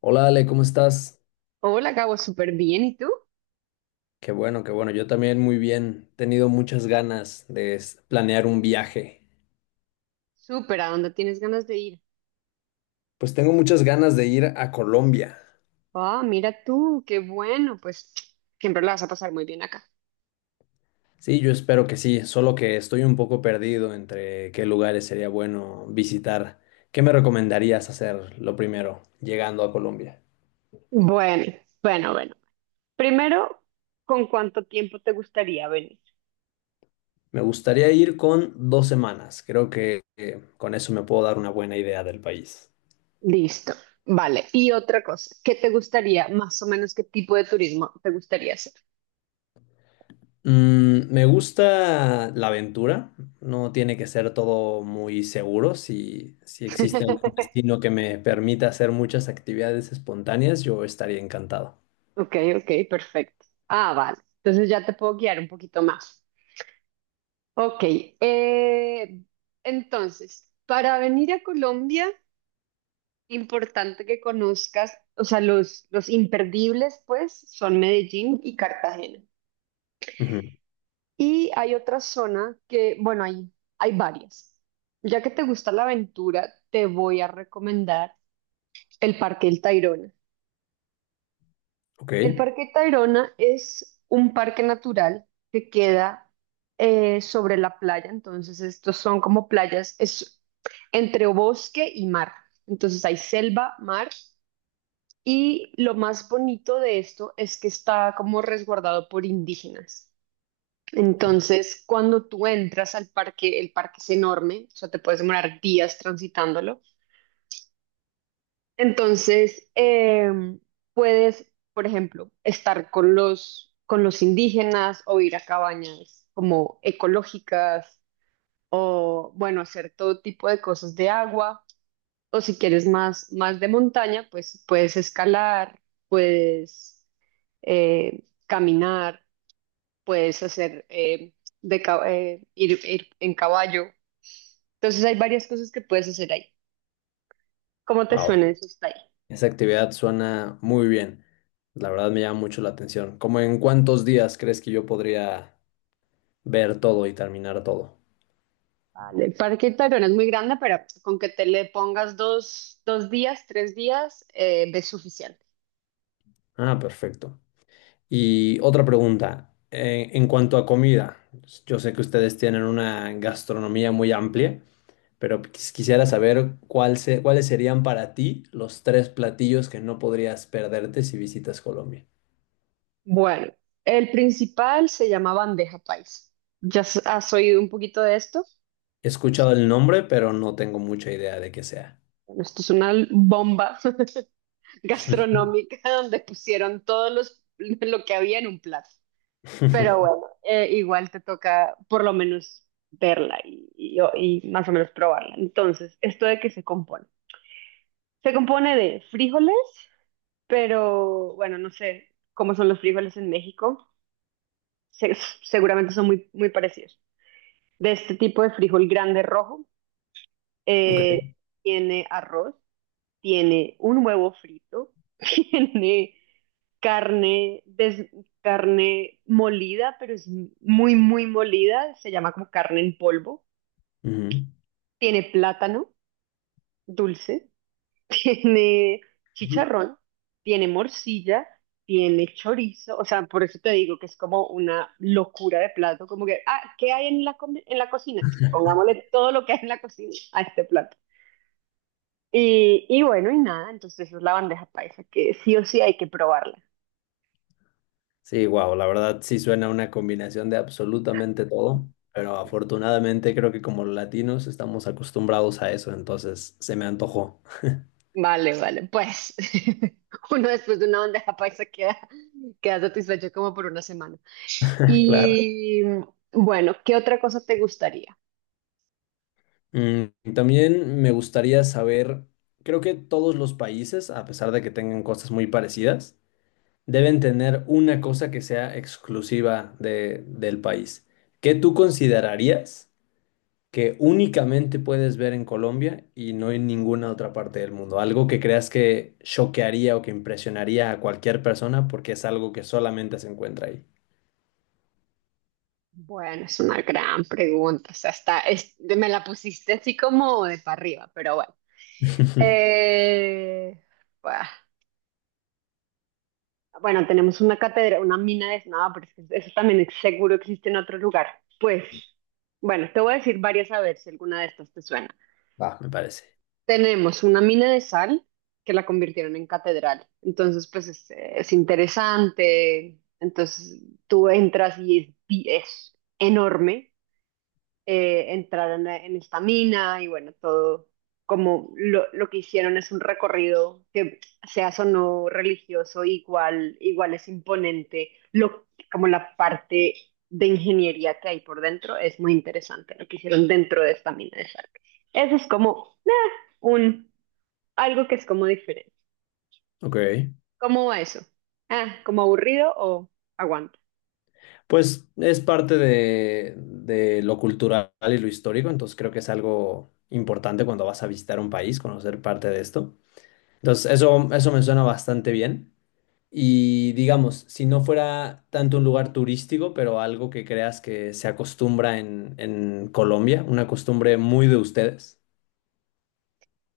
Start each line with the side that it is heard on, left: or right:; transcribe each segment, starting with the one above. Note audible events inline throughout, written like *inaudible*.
left: Hola Ale, ¿cómo estás?
right: Hola, Gabo, súper bien. ¿Y tú?
left: Qué bueno, qué bueno. Yo también muy bien. He tenido muchas ganas de planear un viaje.
right: Súper, ¿a dónde tienes ganas de ir?
left: Pues tengo muchas ganas de ir a Colombia.
right: Ah, mira tú, qué bueno, pues siempre la vas a pasar muy bien acá.
left: Sí, yo espero que sí, solo que estoy un poco perdido entre qué lugares sería bueno visitar. ¿Qué me recomendarías hacer lo primero llegando a Colombia?
right: Bueno, bueno, bueno. Primero, ¿con cuánto tiempo te gustaría venir?
left: Me gustaría ir con 2 semanas. Creo que con eso me puedo dar una buena idea del país.
right: Listo, vale. Y otra cosa, ¿qué te gustaría, más o menos qué tipo de turismo te gustaría hacer?
left: Me gusta la aventura, no tiene que ser todo muy seguro. Si existe algún
right: *laughs*
left: destino que me permita hacer muchas actividades espontáneas, yo estaría encantado.
right: Ok, ok, perfecto. Ah, vale. Entonces ya te puedo guiar un poquito más. Ok, eh, entonces, para venir a Colombia... Importante que conozcas, o sea, los imperdibles, pues, son Medellín y Cartagena.
left: Ujú.
right: Y hay otra zona que, bueno, hay varias. Ya que te gusta la aventura, te voy a recomendar el Parque El Tayrona.
left: Ok.
right: El Parque Tayrona es un parque natural que queda sobre la playa, entonces estos son como playas, es entre bosque y mar. Entonces hay selva, mar. Y lo más bonito de esto es que está como resguardado por indígenas. Entonces, cuando tú entras al parque, el parque es enorme, o sea, te puedes demorar días transitándolo. Entonces, puedes, por ejemplo, estar con los indígenas o ir a cabañas como ecológicas o, bueno, hacer todo tipo de cosas de agua. O si quieres más, más de montaña, pues puedes escalar, puedes caminar, puedes hacer ir en caballo. Entonces hay varias cosas que puedes hacer ahí. ¿Cómo te
left: Wow,
right: suena eso está ahí?
left: esa actividad suena muy bien. La verdad me llama mucho la atención. ¿Cómo en cuántos días crees que yo podría ver todo y terminar todo?
right: Vale, el Parque Tayrona es muy grande, pero con que te le pongas dos, dos días, tres días, es suficiente.
left: Ah, perfecto. Y otra pregunta, en cuanto a comida, yo sé que ustedes tienen una gastronomía muy amplia, pero quisiera saber cuál cuáles serían para ti los tres platillos que no podrías perderte si visitas Colombia.
right: Bueno, el principal se llama bandeja paisa. ¿Ya s- has oído un poquito de esto?
left: He escuchado el nombre, pero no tengo mucha idea de qué sea.
right: Bueno, esto es una bomba *laughs* gastronómica donde pusieron todo los, lo que había en un plato. Pero
left: *laughs*
right: bueno, igual te toca por lo menos verla y, y más o menos probarla. Entonces, ¿esto de qué se compone? Se compone de frijoles, pero bueno, no sé cómo son los frijoles en México. Se- seguramente son muy, muy parecidos. De este tipo de frijol grande rojo,
left: Ok.
right: eh, tiene arroz, tiene un huevo frito, *laughs* tiene carne, des- carne molida, pero es muy, muy molida, se llama como carne en polvo,
left: Ujú.
right: tiene plátano dulce, *laughs* tiene
left: Ujú.
right: chicharrón, tiene morcilla, tiene chorizo, o sea, por eso te digo que es como una locura de plato, como que, ah, ¿qué hay en la, comi- en la cocina? Pongámosle todo lo que hay en la cocina *laughs* a este plato. Y bueno, y nada, entonces esa es la bandeja paisa, que sí o sí hay que probarla.
left: Sí, wow, la verdad sí suena una combinación de absolutamente todo, pero afortunadamente creo que como latinos estamos acostumbrados a eso, entonces se me antojó.
right: Vale, vale. Pues *laughs* uno después de una bandeja paisa queda, queda satisfecho como por una semana.
left: *laughs* Claro.
right: Y bueno, ¿qué otra cosa te gustaría?
left: También me gustaría saber, creo que todos los países, a pesar de que tengan cosas muy parecidas, deben tener una cosa que sea exclusiva del país. ¿Qué tú considerarías que únicamente puedes ver en Colombia y no en ninguna otra parte del mundo? Algo que creas que choquearía o que impresionaría a cualquier persona porque es algo que solamente se encuentra ahí.
right: Bueno, es una gran pregunta. O sea, está, es- me la pusiste así como de para arriba, pero bueno.
left: *laughs*
right: Eh, bah, bueno, tenemos una cátedra, una mina de nada, pero es que eso también es- seguro existe en otro lugar. Pues, bueno, te voy a decir varias a ver si alguna de estas te suena.
left: Va, me parece.
right: Tenemos una mina de sal que la convirtieron en catedral. Entonces, pues es interesante. Entonces, tú entras y es, bi- es enorme, entraron a- en esta mina y bueno, todo como lo que hicieron es un recorrido que seas o no religioso, igual, igual es imponente, lo, como la parte de ingeniería que hay por dentro es muy interesante, lo que hicieron dentro de esta mina de sal. Eso es como un, algo que es como diferente.
left: Ok.
right: ¿Cómo va eso? Ah, ¿como aburrido o aguanto?
left: Pues es parte de lo cultural y lo histórico, entonces creo que es algo importante cuando vas a visitar un país, conocer parte de esto. Entonces, eso me suena bastante bien. Y digamos, si no fuera tanto un lugar turístico, pero algo que creas que se acostumbra en Colombia, una costumbre muy de ustedes.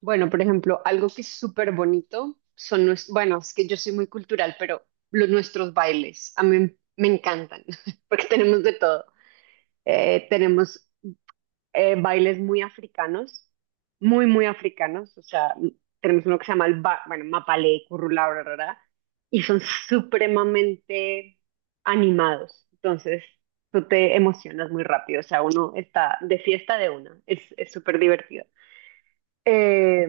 right: Bueno, por ejemplo, algo que es súper bonito son nuestros, bueno, es que yo soy muy cultural, pero los nuestros bailes a mí me encantan *laughs* porque tenemos de todo. Tenemos bailes muy africanos, muy, muy africanos. O sea, tenemos uno que se llama el ba- bueno, mapalé, currulá, bla, bla, bla, y son supremamente animados. Entonces, tú te emocionas muy rápido. O sea, uno está de fiesta de una. Es súper divertido. Eh,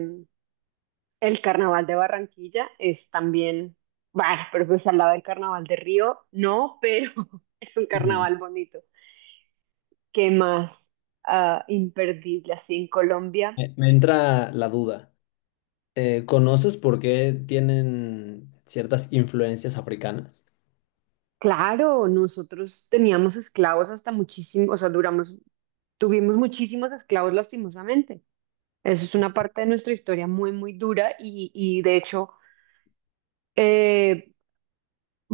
right: el carnaval de Barranquilla es también, bueno, pero pues al lado del carnaval de Río, no, pero *laughs* es un
left: Ujú.
right: carnaval bonito. ¿Qué más? Ah, imperdible así en Colombia.
left: Me entra la duda. ¿Conoces por qué tienen ciertas influencias africanas?
right: Claro, nosotros teníamos esclavos hasta muchísimo, o sea, duramos, tuvimos muchísimos esclavos lastimosamente. Eso es una parte de nuestra historia muy, muy dura y de hecho, eh,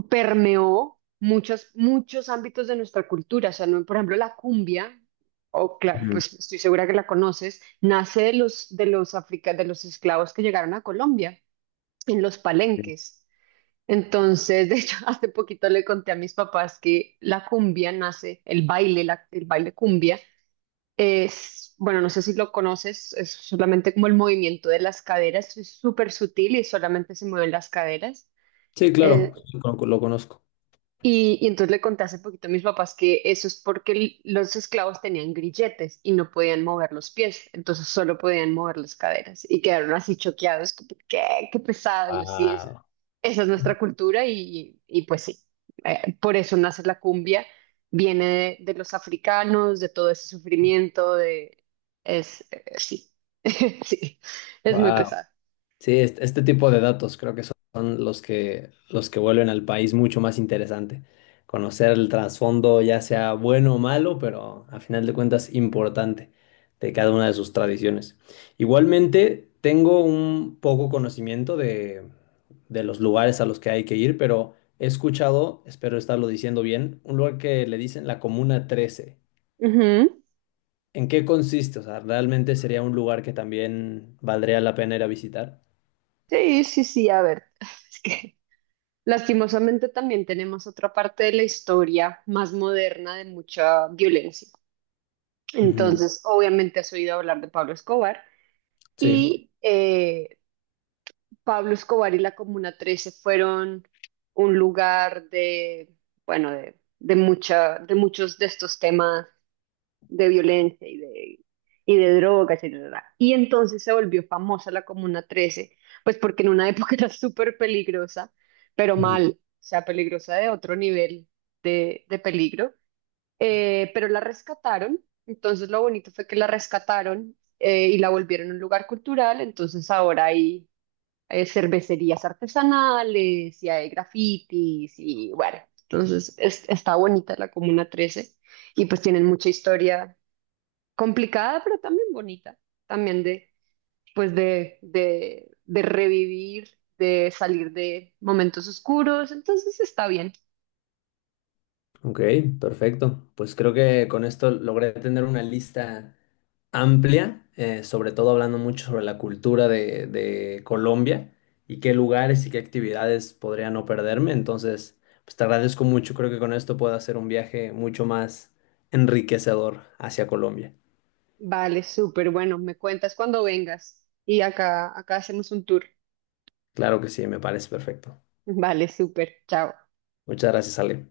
right: permeó muchos, muchos ámbitos de nuestra cultura. O sea, no, por ejemplo, la cumbia, o cla-
left: Ujú.
right: pues estoy segura que la conoces, nace de los africa- de los esclavos que llegaron a Colombia, en los palenques. Entonces, de hecho, *laughs* hace poquito le conté a mis papás que la cumbia nace, el baile, la- el baile cumbia, es, bueno, no sé si lo conoces, es solamente como el movimiento de las caderas, es súper sutil y solamente se mueven las caderas.
left: Sí, claro,
right: Eh,
left: lo conozco.
right: Y entonces le conté hace poquito a mis papás que eso es porque l- los esclavos tenían grilletes y no podían mover los pies, entonces solo podían mover las caderas y quedaron así choqueados, como, ¿qué? Qué pesado. Y yo sí, es- esa es nuestra cultura y pues sí, por eso nace la cumbia, viene de los africanos, de todo ese sufrimiento, de... es, sí, *laughs* sí, es muy
left: Wow.
right: pesado.
left: Sí, este tipo de datos creo que son los que vuelven al país mucho más interesante. Conocer el trasfondo, ya sea bueno o malo, pero a final de cuentas importante de cada una de sus tradiciones. Igualmente, tengo un poco conocimiento de los lugares a los que hay que ir, pero he escuchado, espero estarlo diciendo bien, un lugar que le dicen la Comuna 13.
right: Ujú.
left: ¿En qué consiste? O sea, ¿realmente sería un lugar que también valdría la pena ir a visitar?
right: Sí, sí, sí, a ver, *laughs* *sighs* es que... Lastimosamente también tenemos otra parte de la historia más moderna de mucha violencia.
left: Ujú.
right: Entonces, obviamente has oído hablar de
left: Sí.
right: y eh, Pablo Escobar y la Comuna 13 fueron un lugar de, bueno, de mucha, de muchos de estos temas de violencia y de drogas. Y, bla, bla, y entonces se volvió famosa la Comuna 13, pues porque en una *laughs* época era súper peligrosa, pero
left: Mm.
right: mal, o sea, peligrosa de otro nivel de peligro. Pero la rescataron, entonces lo bonito fue que la rescataron, y la volvieron un lugar cultural, entonces ahora hay cervecerías artesanales y hay grafitis y bueno, entonces es- está bonita la Comuna 13 y pues tienen mucha historia complicada, pero también bonita, también de, pues de revivir, de salir de momentos oscuros, entonces está bien.
left: Ok, perfecto. Pues creo que con esto logré tener una lista amplia, sobre todo hablando mucho sobre la cultura de Colombia y qué lugares y qué actividades podría no perderme. Entonces, pues te agradezco mucho. Creo que con esto puedo hacer un viaje mucho más enriquecedor hacia Colombia.
right: Vale, súper, bueno, me cuentas cuando vengas y acá, acá hacemos un tour.
left: Claro que sí, me parece perfecto.
right: Vale, súper, chao.
left: Muchas gracias, Ale.